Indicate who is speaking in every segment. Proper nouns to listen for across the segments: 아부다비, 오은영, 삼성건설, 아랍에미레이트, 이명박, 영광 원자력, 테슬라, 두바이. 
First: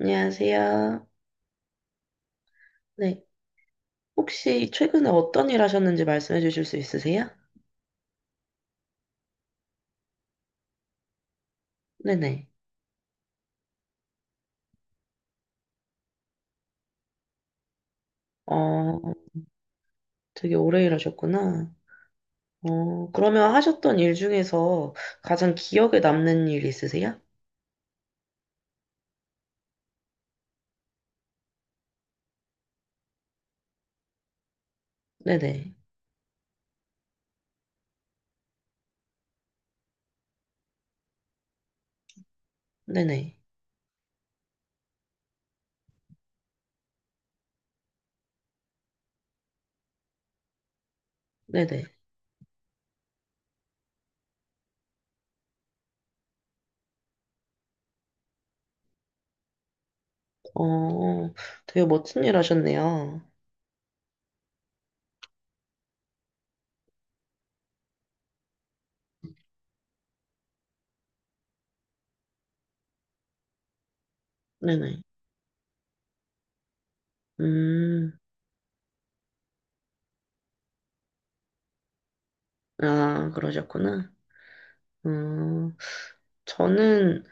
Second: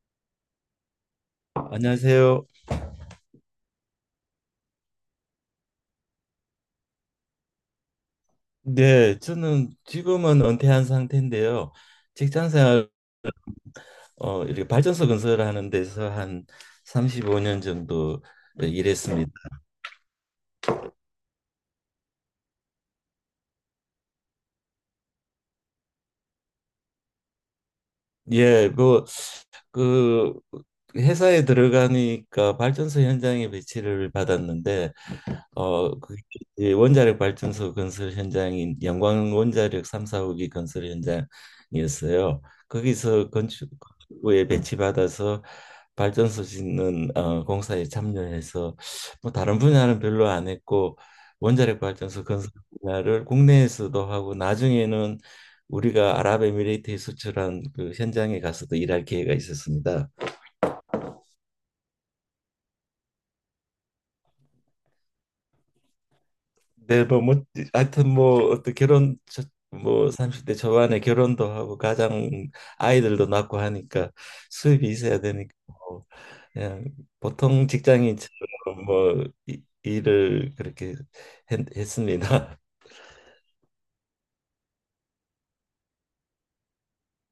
Speaker 1: 안녕하세요.
Speaker 2: 안녕하세요.
Speaker 1: 네. 혹시 최근에 어떤 일 하셨는지 말씀해 주실 수 있으세요?
Speaker 2: 네, 저는 지금은 은퇴한 상태인데요.
Speaker 1: 네네.
Speaker 2: 직장 생활 이렇게 발전소 건설하는 데서 한 35년 정도
Speaker 1: 어,
Speaker 2: 일했습니다.
Speaker 1: 되게 오래 일하셨구나. 그러면 하셨던 일 중에서 가장 기억에 남는 일 있으세요?
Speaker 2: 예, 뭐 그 회사에 들어가니까 발전소 현장에 배치를 받았는데
Speaker 1: 네네.
Speaker 2: 그 이제 원자력 발전소 건설 현장인 영광 원자력 3, 4호기 건설 현장이었어요. 거기서
Speaker 1: 네네.
Speaker 2: 건축부에 배치받아서 발전소 짓는 공사에 참여해서 뭐 다른 분야는 별로 안 했고 원자력
Speaker 1: 네네.
Speaker 2: 발전소 건설 분야를 국내에서도 하고 나중에는 우리가 아랍에미레이트에 수출한 그 현장에 가서도 일할 기회가 있었습니다.
Speaker 1: 어, 되게 멋진 일 하셨네요.
Speaker 2: 네, 뭐 하여튼 뭐 어떤 뭐 30대 초반에 결혼도 하고 가장 아이들도 낳고 하니까 수입이
Speaker 1: 네네.
Speaker 2: 있어야 되니까 뭐 그냥 보통
Speaker 1: 음,
Speaker 2: 직장인처럼 뭐 일을 그렇게 했습니다.
Speaker 1: 아, 그러셨구나. 음, 저는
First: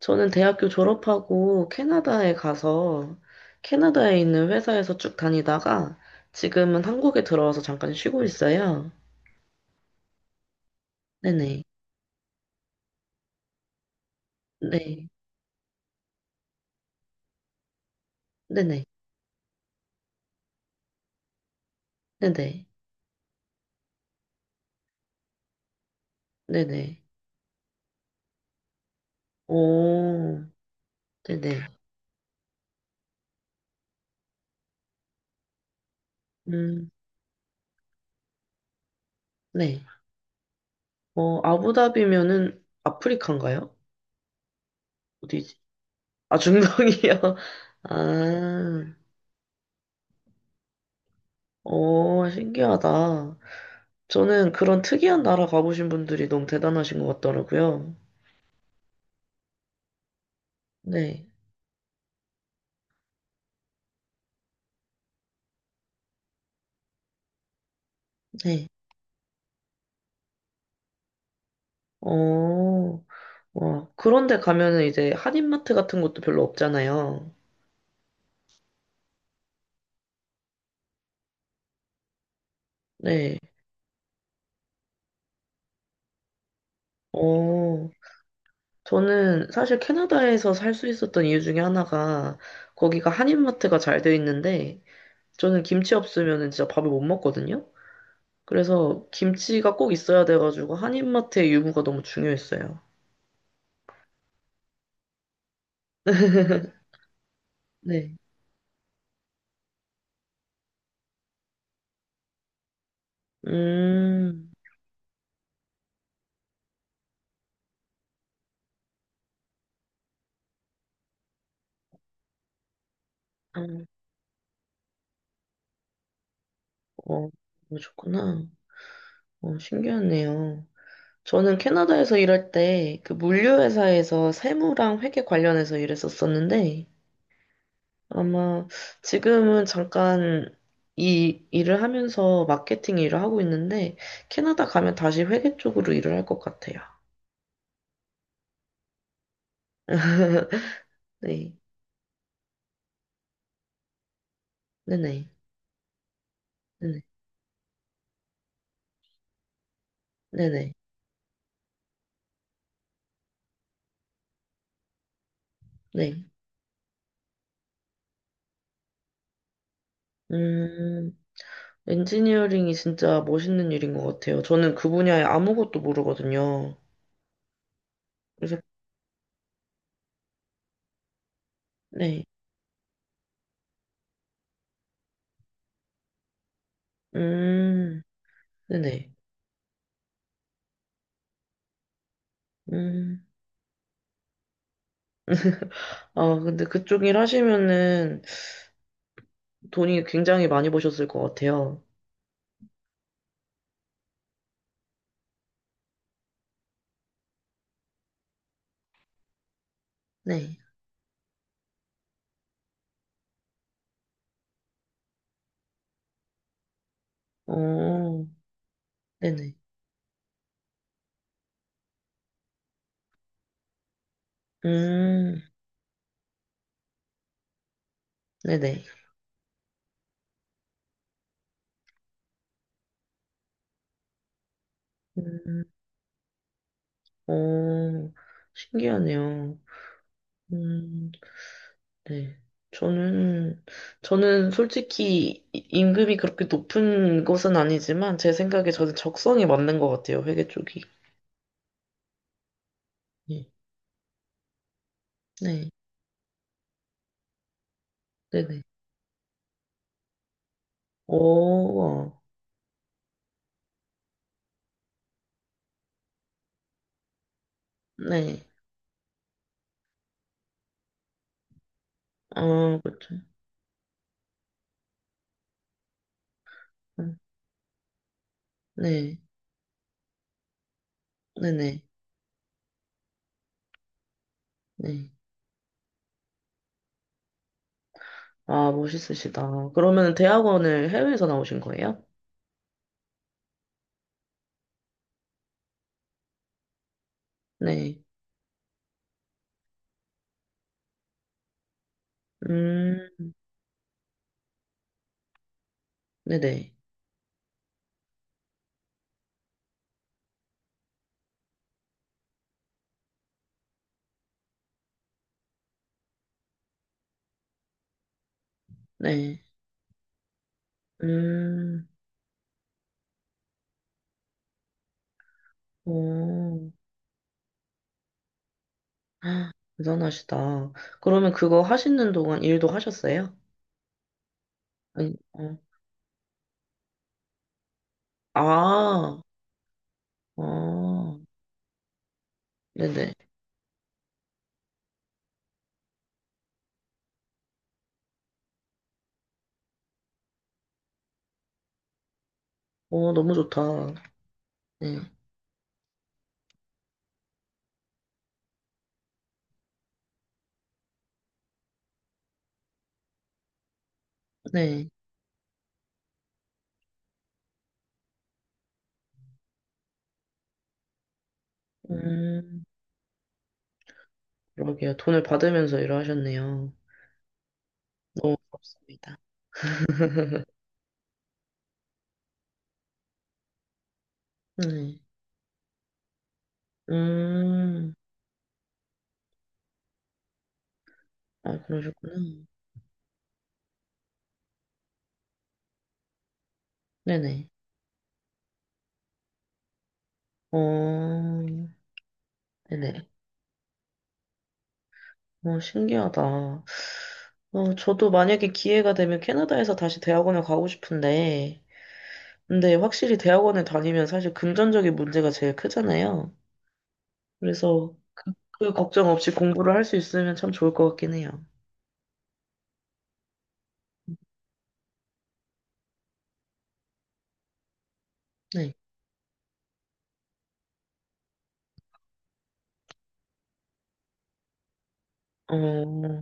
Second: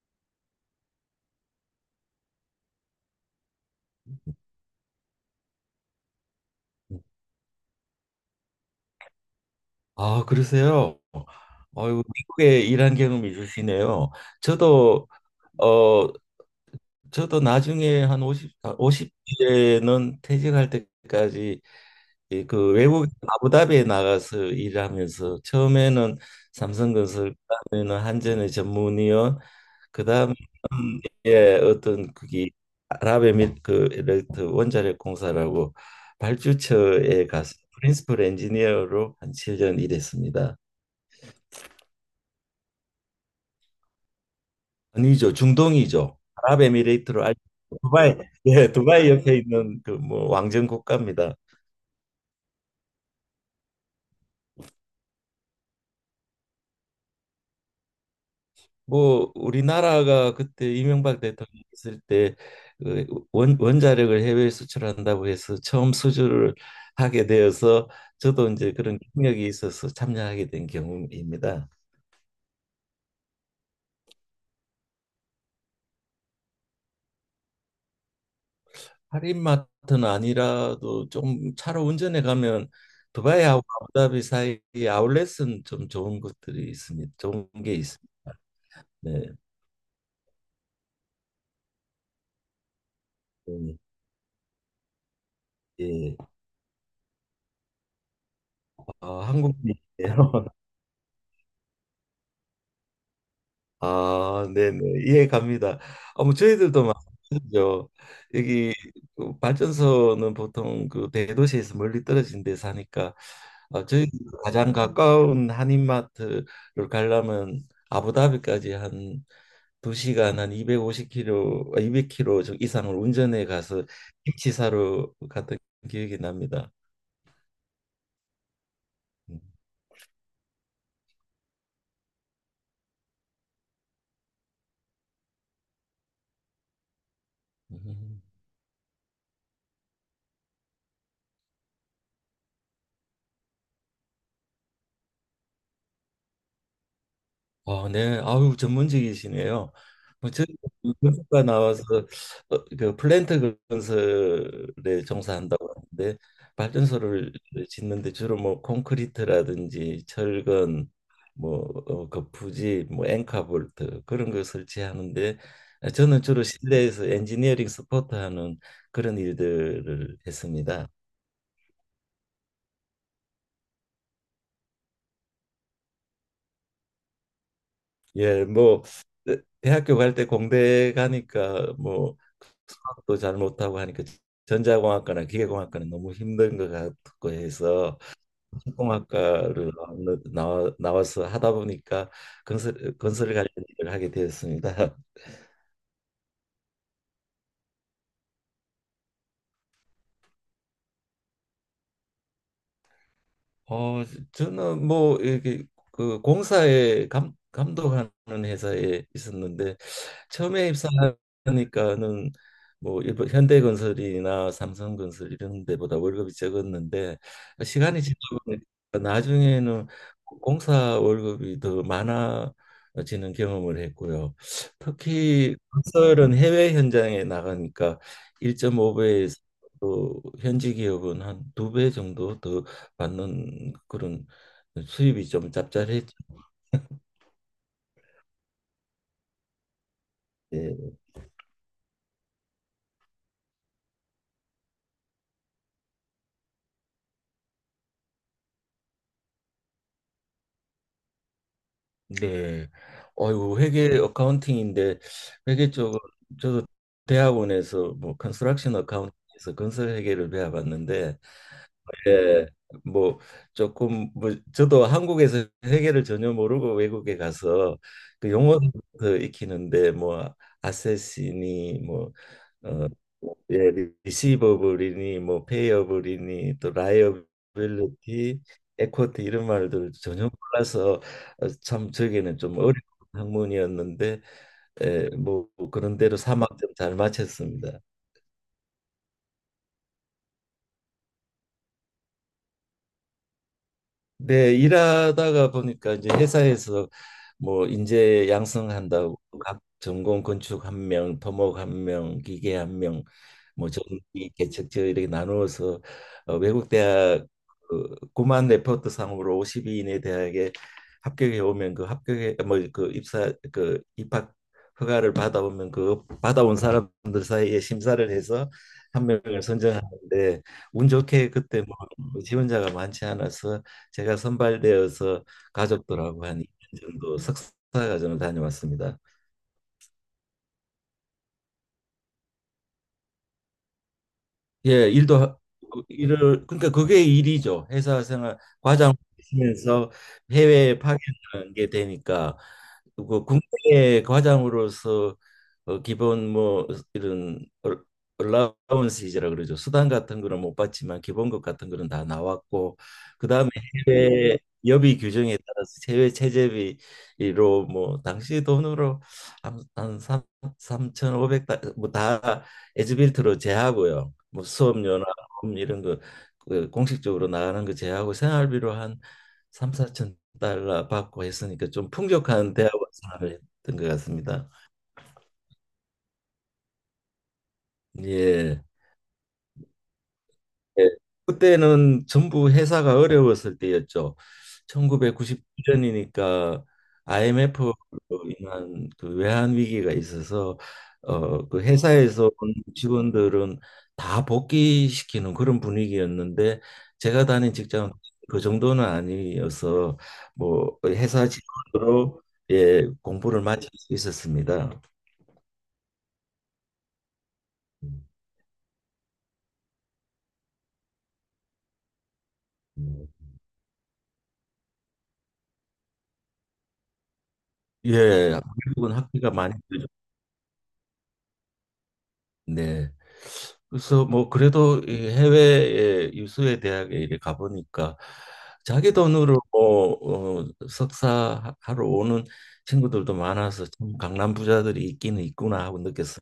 Speaker 1: 저는 대학교 졸업하고 캐나다에 가서 캐나다에 있는 회사에서 쭉 다니다가 지금은 한국에 들어와서 잠깐 쉬고 있어요.
Speaker 2: 아, 그러세요?
Speaker 1: 네네.
Speaker 2: 어유 미국에 일한 경험이 있으시네요. 저도
Speaker 1: 네.
Speaker 2: 어 저도 나중에 한 오십
Speaker 1: 네네.
Speaker 2: 50대는 퇴직할 때까지 이
Speaker 1: 네네.
Speaker 2: 그 외국 아부다비에 나가서 일하면서 처음에는
Speaker 1: 네네.
Speaker 2: 삼성건설, 그다음에는 한전의 전문위원, 그다음에
Speaker 1: 오.
Speaker 2: 예,
Speaker 1: 네네.
Speaker 2: 어떤 그게 아랍에미레이트 원자력 공사라고
Speaker 1: 음.
Speaker 2: 발주처에 가서 프린시플 엔지니어로 한 7년
Speaker 1: 네.
Speaker 2: 일했습니다.
Speaker 1: 어, 아부다비면은 아프리카인가요?
Speaker 2: 아니죠,
Speaker 1: 어디지?
Speaker 2: 중동이죠.
Speaker 1: 아,
Speaker 2: 아랍에미레이트로 알
Speaker 1: 중동이요.
Speaker 2: 두바이, 예,
Speaker 1: 아.
Speaker 2: 두바이 옆에 있는 그 뭐 왕정 국가입니다.
Speaker 1: 오, 신기하다. 저는 그런 특이한 나라 가보신 분들이 너무 대단하신 것 같더라고요.
Speaker 2: 뭐 우리나라가 그때 이명박
Speaker 1: 네.
Speaker 2: 대통령 있을 때 그 원자력을 해외에 수출한다고 해서 처음 수주를 하게 되어서 저도
Speaker 1: 네.
Speaker 2: 이제 그런 경력이 있어서 참여하게 된 경우입니다.
Speaker 1: 어, 와. 그런데 가면은 이제 한인마트 같은 것도 별로 없잖아요.
Speaker 2: 할인마트는 아니라도 좀 차로 운전해 가면
Speaker 1: 네.
Speaker 2: 두바이하고 아부다비 사이에 아울렛은 좀 좋은 것들이 있습니다. 좋은 게
Speaker 1: 어,
Speaker 2: 있습니다. 네.
Speaker 1: 저는 사실 캐나다에서 살 수 있었던 이유 중에 하나가 거기가
Speaker 2: 네.
Speaker 1: 한인마트가 잘 돼 있는데 저는 김치
Speaker 2: 예.
Speaker 1: 없으면은 진짜 밥을 못 먹거든요. 그래서
Speaker 2: 아,
Speaker 1: 김치가 꼭 있어야
Speaker 2: 한국이에요.
Speaker 1: 돼가지고 한인마트의 유무가 너무 중요했어요.
Speaker 2: 아, 네네. 이해 갑니다. 뭐 저희들도 마찬가지죠.
Speaker 1: 네.
Speaker 2: 여기 그 발전소는 보통 그 대도시에서 멀리 떨어진 데 사니까 아, 저희
Speaker 1: 음,
Speaker 2: 가장 가까운 한인마트를 가려면 아부다비까지 한 두시간한 250km, 아, 200km 이상을 운전해
Speaker 1: 어,
Speaker 2: 가서 김치 사러 갔던 기억이 납니다.
Speaker 1: 어, 그러셨구나. 어, 신기하네요. 저는 캐나다에서 일할 때 그 물류회사에서 세무랑 회계 관련해서 일했었었는데
Speaker 2: 음.
Speaker 1: 아마 지금은 잠깐 이 일을 하면서 마케팅 일을 하고 있는데 캐나다 가면 다시 회계 쪽으로 일을 할 것 같아요.
Speaker 2: 아, 네. 아유, 전문직이시네요. 뭐 저희 건설과
Speaker 1: 네,
Speaker 2: 나와서 그 플랜트 건설에
Speaker 1: 네네,
Speaker 2: 종사한다고 하는데
Speaker 1: 네네,
Speaker 2: 발전소를 짓는데 주로 뭐 콘크리트라든지
Speaker 1: 네네,
Speaker 2: 철근, 뭐 거푸집, 뭐 앵카볼트 그런 걸 설치하는데
Speaker 1: 네.
Speaker 2: 저는 주로 실내에서 엔지니어링 서포트하는 그런 일들을 했습니다.
Speaker 1: 음, 엔지니어링이 진짜 멋있는 일인 것 같아요. 저는 그 분야에 아무것도 모르거든요.
Speaker 2: 예,
Speaker 1: 그래서,
Speaker 2: 뭐 대학교 갈 때 공대 가니까 뭐
Speaker 1: 네,
Speaker 2: 수학도 잘 못하고 하니까 전자공학과나 기계공학과는 너무 힘든 것 같고 해서
Speaker 1: 음, 네네,
Speaker 2: 공학과를 나와서 하다 보니까 건설
Speaker 1: 음.
Speaker 2: 건설 관련 일을 하게 되었습니다.
Speaker 1: 아, 근데 그쪽 일 하시면은 돈이 굉장히 많이 버셨을 것 같아요.
Speaker 2: 어, 저는 뭐 이렇게 그 공사에 감독하는 회사에 있었는데
Speaker 1: 네.
Speaker 2: 처음에 입사하니까는 뭐 일본 현대건설이나 삼성건설 이런 데보다 월급이 적었는데 시간이
Speaker 1: 어,
Speaker 2: 지나보니
Speaker 1: 네네.
Speaker 2: 나중에는 공사 월급이 더 많아지는 경험을 했고요.
Speaker 1: 음,
Speaker 2: 특히 건설은 해외 현장에 나가니까
Speaker 1: 네네.
Speaker 2: 1.5배에서 또 현지 기업은 한 두 배 정도 더 받는 그런 수입이 좀
Speaker 1: 음,
Speaker 2: 짭짤했지.
Speaker 1: 어, 신기하네요. 음, 네. 저는, 저는 솔직히 임금이 그렇게 높은 것은 아니지만 제 생각에 저는 적성이 맞는 것 같아요. 회계 쪽이.
Speaker 2: 네.
Speaker 1: 예.
Speaker 2: 어유 회계 어카운팅인데
Speaker 1: 네.
Speaker 2: 회계 쪽은 저도 대학원에서 뭐
Speaker 1: 네네.
Speaker 2: 컨스트럭션 어카운팅에서 건설 회계를 배워봤는데
Speaker 1: 오,
Speaker 2: 예, 뭐 조금 뭐 저도 한국에서 회계를 전혀 모르고 외국에 가서 그
Speaker 1: 네.
Speaker 2: 용어부터 익히는데 뭐 아세시니 뭐
Speaker 1: 아,
Speaker 2: 어,
Speaker 1: 그렇죠.
Speaker 2: 예, 리시버블이니 뭐 페이어블이니 또
Speaker 1: 음,
Speaker 2: 라이어빌리티,
Speaker 1: 네.
Speaker 2: 에쿼티 이런 말들 전혀 몰라서
Speaker 1: 네네.
Speaker 2: 참 저에게는 좀 어려운 학문이었는데 예,
Speaker 1: 네.
Speaker 2: 뭐 그런 대로 3학점 잘 마쳤습니다.
Speaker 1: 아, 멋있으시다. 그러면 대학원을 해외에서 나오신 거예요?
Speaker 2: 네, 일하다가 보니까 이제 회사에서 뭐
Speaker 1: 네.
Speaker 2: 인재 양성한다고 각 전공 건축 한 명, 토목 한 명, 기계 한 명,
Speaker 1: 음,
Speaker 2: 뭐 전기 개척저 이렇게 나누어서 외국
Speaker 1: 네네.
Speaker 2: 대학 그 구만 레포트 상으로 5 2위 이내 대학에 합격해 오면 그 합격해 뭐그 입사 그 입학 허가를 받아오면 그 받아온 사람들 사이에 심사를 해서 한
Speaker 1: 네.
Speaker 2: 명을 선정하는데 운 좋게 그때 뭐
Speaker 1: 음,
Speaker 2: 지원자가 많지 않아서 제가 선발되어서 가족들하고 한
Speaker 1: 오.
Speaker 2: 그 정도 석사 과정을 다녀왔습니다.
Speaker 1: 아, 대단하시다. 그러면 그거 하시는 동안 일도 하셨어요?
Speaker 2: 예,
Speaker 1: 아니, 어.
Speaker 2: 일을 그러니까 그게 일이죠. 회사 생활 과장
Speaker 1: 아,
Speaker 2: 하시면서 해외에
Speaker 1: 아.
Speaker 2: 파견하는 게 되니까
Speaker 1: 네네.
Speaker 2: 그 국내 과장으로서 기본 뭐 이런 얼라운스이라 그러죠. 수당 같은 거는 못 받지만 기본급 같은 거는 다 나왔고
Speaker 1: 어, 너무
Speaker 2: 그다음에
Speaker 1: 좋다.
Speaker 2: 해외 여비
Speaker 1: 네.
Speaker 2: 규정에 따라서 해외 체제비로 뭐 당시 돈으로 한 3, 삼5 오백 달러 뭐다 에즈빌트로 제하고요. 뭐
Speaker 1: 네.
Speaker 2: 수업료나 이런 거그 공식적으로 나가는 거 제하고 생활비로 한 3, 4천 달러 받고 했으니까 좀 풍족한
Speaker 1: 음,
Speaker 2: 대학원 생활을 했던 것 같습니다.
Speaker 1: 그러게요. 돈을 받으면서 일을 하셨네요. 너무
Speaker 2: 예.
Speaker 1: 부럽습니다.
Speaker 2: 예. 그때는 전부 회사가 어려웠을 때였죠.
Speaker 1: 네.
Speaker 2: 1999년이니까 IMF로
Speaker 1: 음,
Speaker 2: 인한 그 외환 위기가 있어서
Speaker 1: 아,
Speaker 2: 그
Speaker 1: 그러셨구나.
Speaker 2: 회사에서 온 직원들은 다 복귀시키는 그런 분위기였는데 제가
Speaker 1: 네네.
Speaker 2: 다닌 직장은 그 정도는 아니어서 뭐
Speaker 1: 어,
Speaker 2: 회사 직원으로 예,
Speaker 1: 네네.
Speaker 2: 공부를 마칠 수 있었습니다.
Speaker 1: 어, 신기하다. 어, 저도 만약에 기회가 되면 캐나다에서 다시 대학원을 가고 싶은데, 근데 확실히 대학원을 다니면 사실 금전적인 문제가 제일 크잖아요. 그래서
Speaker 2: 예,
Speaker 1: 그
Speaker 2: 미국은
Speaker 1: 걱정 없이
Speaker 2: 학비가 많이
Speaker 1: 공부를 할 수 있으면 참 좋을 것 같긴 해요.
Speaker 2: 네. 그래서 뭐 그래도 이 해외에 유수의 대학에 이렇게 가보니까
Speaker 1: 네.
Speaker 2: 자기 돈으로 뭐 석사하러 오는 친구들도 많아서 참 강남 부자들이 있기는 있구나 하고 느꼈어요.
Speaker 1: 어,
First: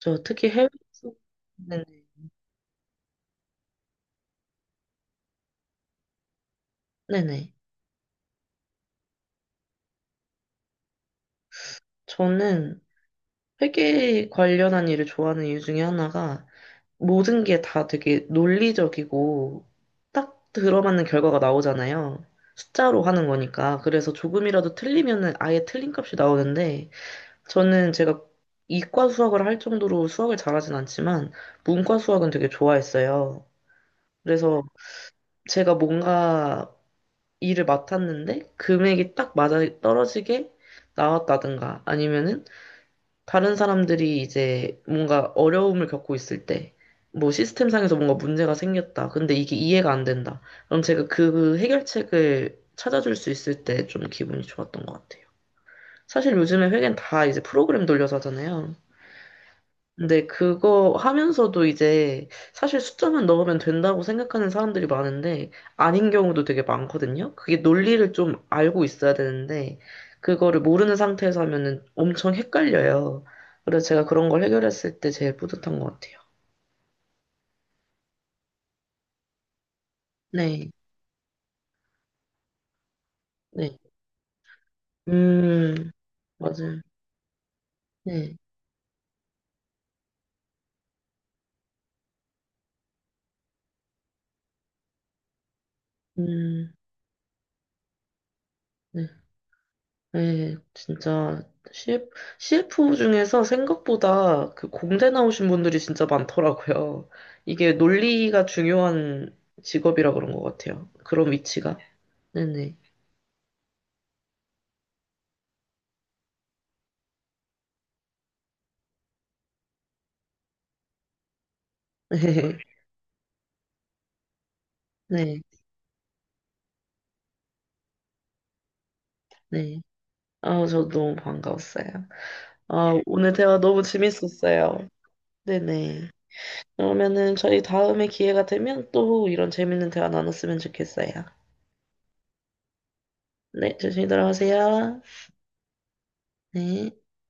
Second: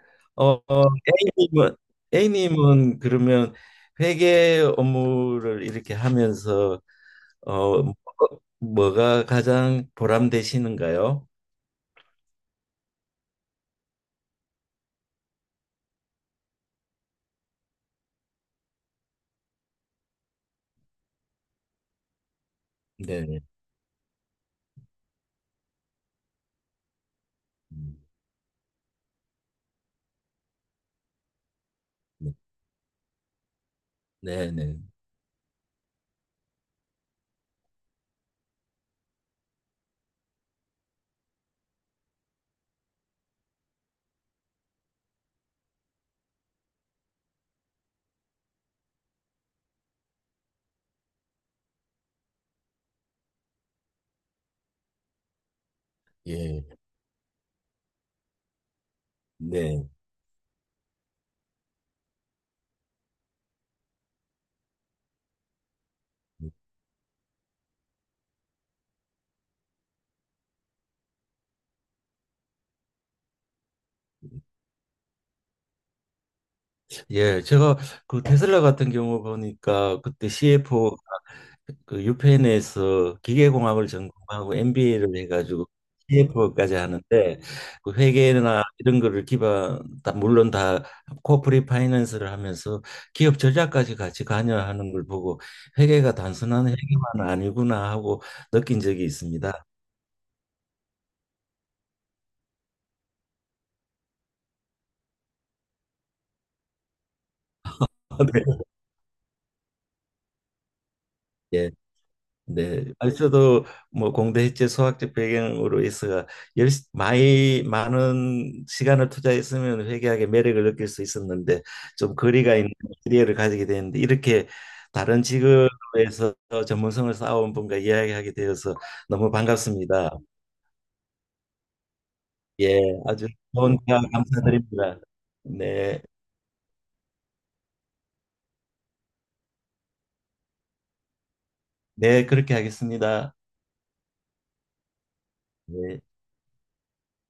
Speaker 1: 저 특히
Speaker 2: 어, 어,
Speaker 1: 해외에서,
Speaker 2: A님은
Speaker 1: 네네.
Speaker 2: A님은 그러면 회계 업무를 이렇게 하면서
Speaker 1: 네네.
Speaker 2: 어 뭐- 뭐가 가장 보람되시는가요?
Speaker 1: 저는 회계 관련한 일을 좋아하는 이유 중에 하나가 모든 게 다 되게 논리적이고 딱 들어맞는 결과가 나오잖아요. 숫자로 하는
Speaker 2: 네.
Speaker 1: 거니까. 그래서 조금이라도 틀리면은 아예 틀린 값이 나오는데 저는 제가 이과 수학을 할 정도로 수학을 잘하진 않지만 문과 수학은 되게 좋아했어요.
Speaker 2: 네,
Speaker 1: 그래서
Speaker 2: 네. 네.
Speaker 1: 제가 뭔가 일을 맡았는데 금액이 딱 맞아 떨어지게 나왔다든가 아니면은 다른 사람들이 이제 뭔가 어려움을 겪고 있을 때, 뭐 시스템상에서 뭔가 문제가 생겼다. 근데 이게 이해가 안 된다. 그럼 제가 그 해결책을 찾아줄 수 있을 때 좀 기분이 좋았던 것 같아요. 사실
Speaker 2: 예.
Speaker 1: 요즘에 회계는 다 이제 프로그램 돌려서 하잖아요.
Speaker 2: 네.
Speaker 1: 근데 그거 하면서도 이제 사실 숫자만 넣으면 된다고 생각하는 사람들이 많은데 아닌 경우도 되게 많거든요. 그게 논리를 좀 알고 있어야 되는데 그거를 모르는 상태에서 하면은 엄청 헷갈려요. 그래서 제가 그런 걸 해결했을 때 제일 뿌듯한 것 같아요.
Speaker 2: 예, 제가 그 테슬라 같은 경우 보니까 그때
Speaker 1: 네,
Speaker 2: CFO 그 유펜에서
Speaker 1: 네.
Speaker 2: 기계공학을 전공하고 MBA를 해가지고
Speaker 1: 음,
Speaker 2: CFO까지
Speaker 1: 맞아요.
Speaker 2: 하는데 그
Speaker 1: 네,
Speaker 2: 회계나 이런 거를 기반 다 물론 다 코퍼리 파이낸스를 하면서 기업 전략까지 같이 관여하는 걸 보고 회계가 단순한
Speaker 1: 음,
Speaker 2: 회계만 아니구나 하고 느낀 적이
Speaker 1: 네.
Speaker 2: 있습니다.
Speaker 1: 네, 진짜 CF, CF 중에서 생각보다 그 공대 나오신 분들이 진짜 많더라고요. 이게 논리가 중요한 직업이라 그런 것 같아요. 그런
Speaker 2: 네. 예.
Speaker 1: 위치가. 네네.
Speaker 2: 네, 아니 저도 뭐 공대 해체 수학적 배경으로 해서 열 많이 많은 시간을 투자했으면 회계학의 매력을 느낄 수 있었는데 좀 거리가
Speaker 1: 네,
Speaker 2: 있는 캐리어를 가지게 되는데 이렇게 다른
Speaker 1: 네,
Speaker 2: 직업에서 전문성을 쌓아온 분과 이야기하게 되어서 너무
Speaker 1: 네.
Speaker 2: 반갑습니다.
Speaker 1: 아, 저 너무 반가웠어요.
Speaker 2: 예,
Speaker 1: 아,
Speaker 2: 아주
Speaker 1: 오늘 대화
Speaker 2: 좋은
Speaker 1: 너무
Speaker 2: 대화
Speaker 1: 재밌었어요.
Speaker 2: 감사드립니다. 네,
Speaker 1: 네네. 그러면은 저희 다음에 기회가 되면 또 이런 재밌는 대화 나눴으면 좋겠어요.
Speaker 2: 네 그렇게 하겠습니다.
Speaker 1: 네, 조심히 들어가세요.
Speaker 2: 네.
Speaker 1: 네.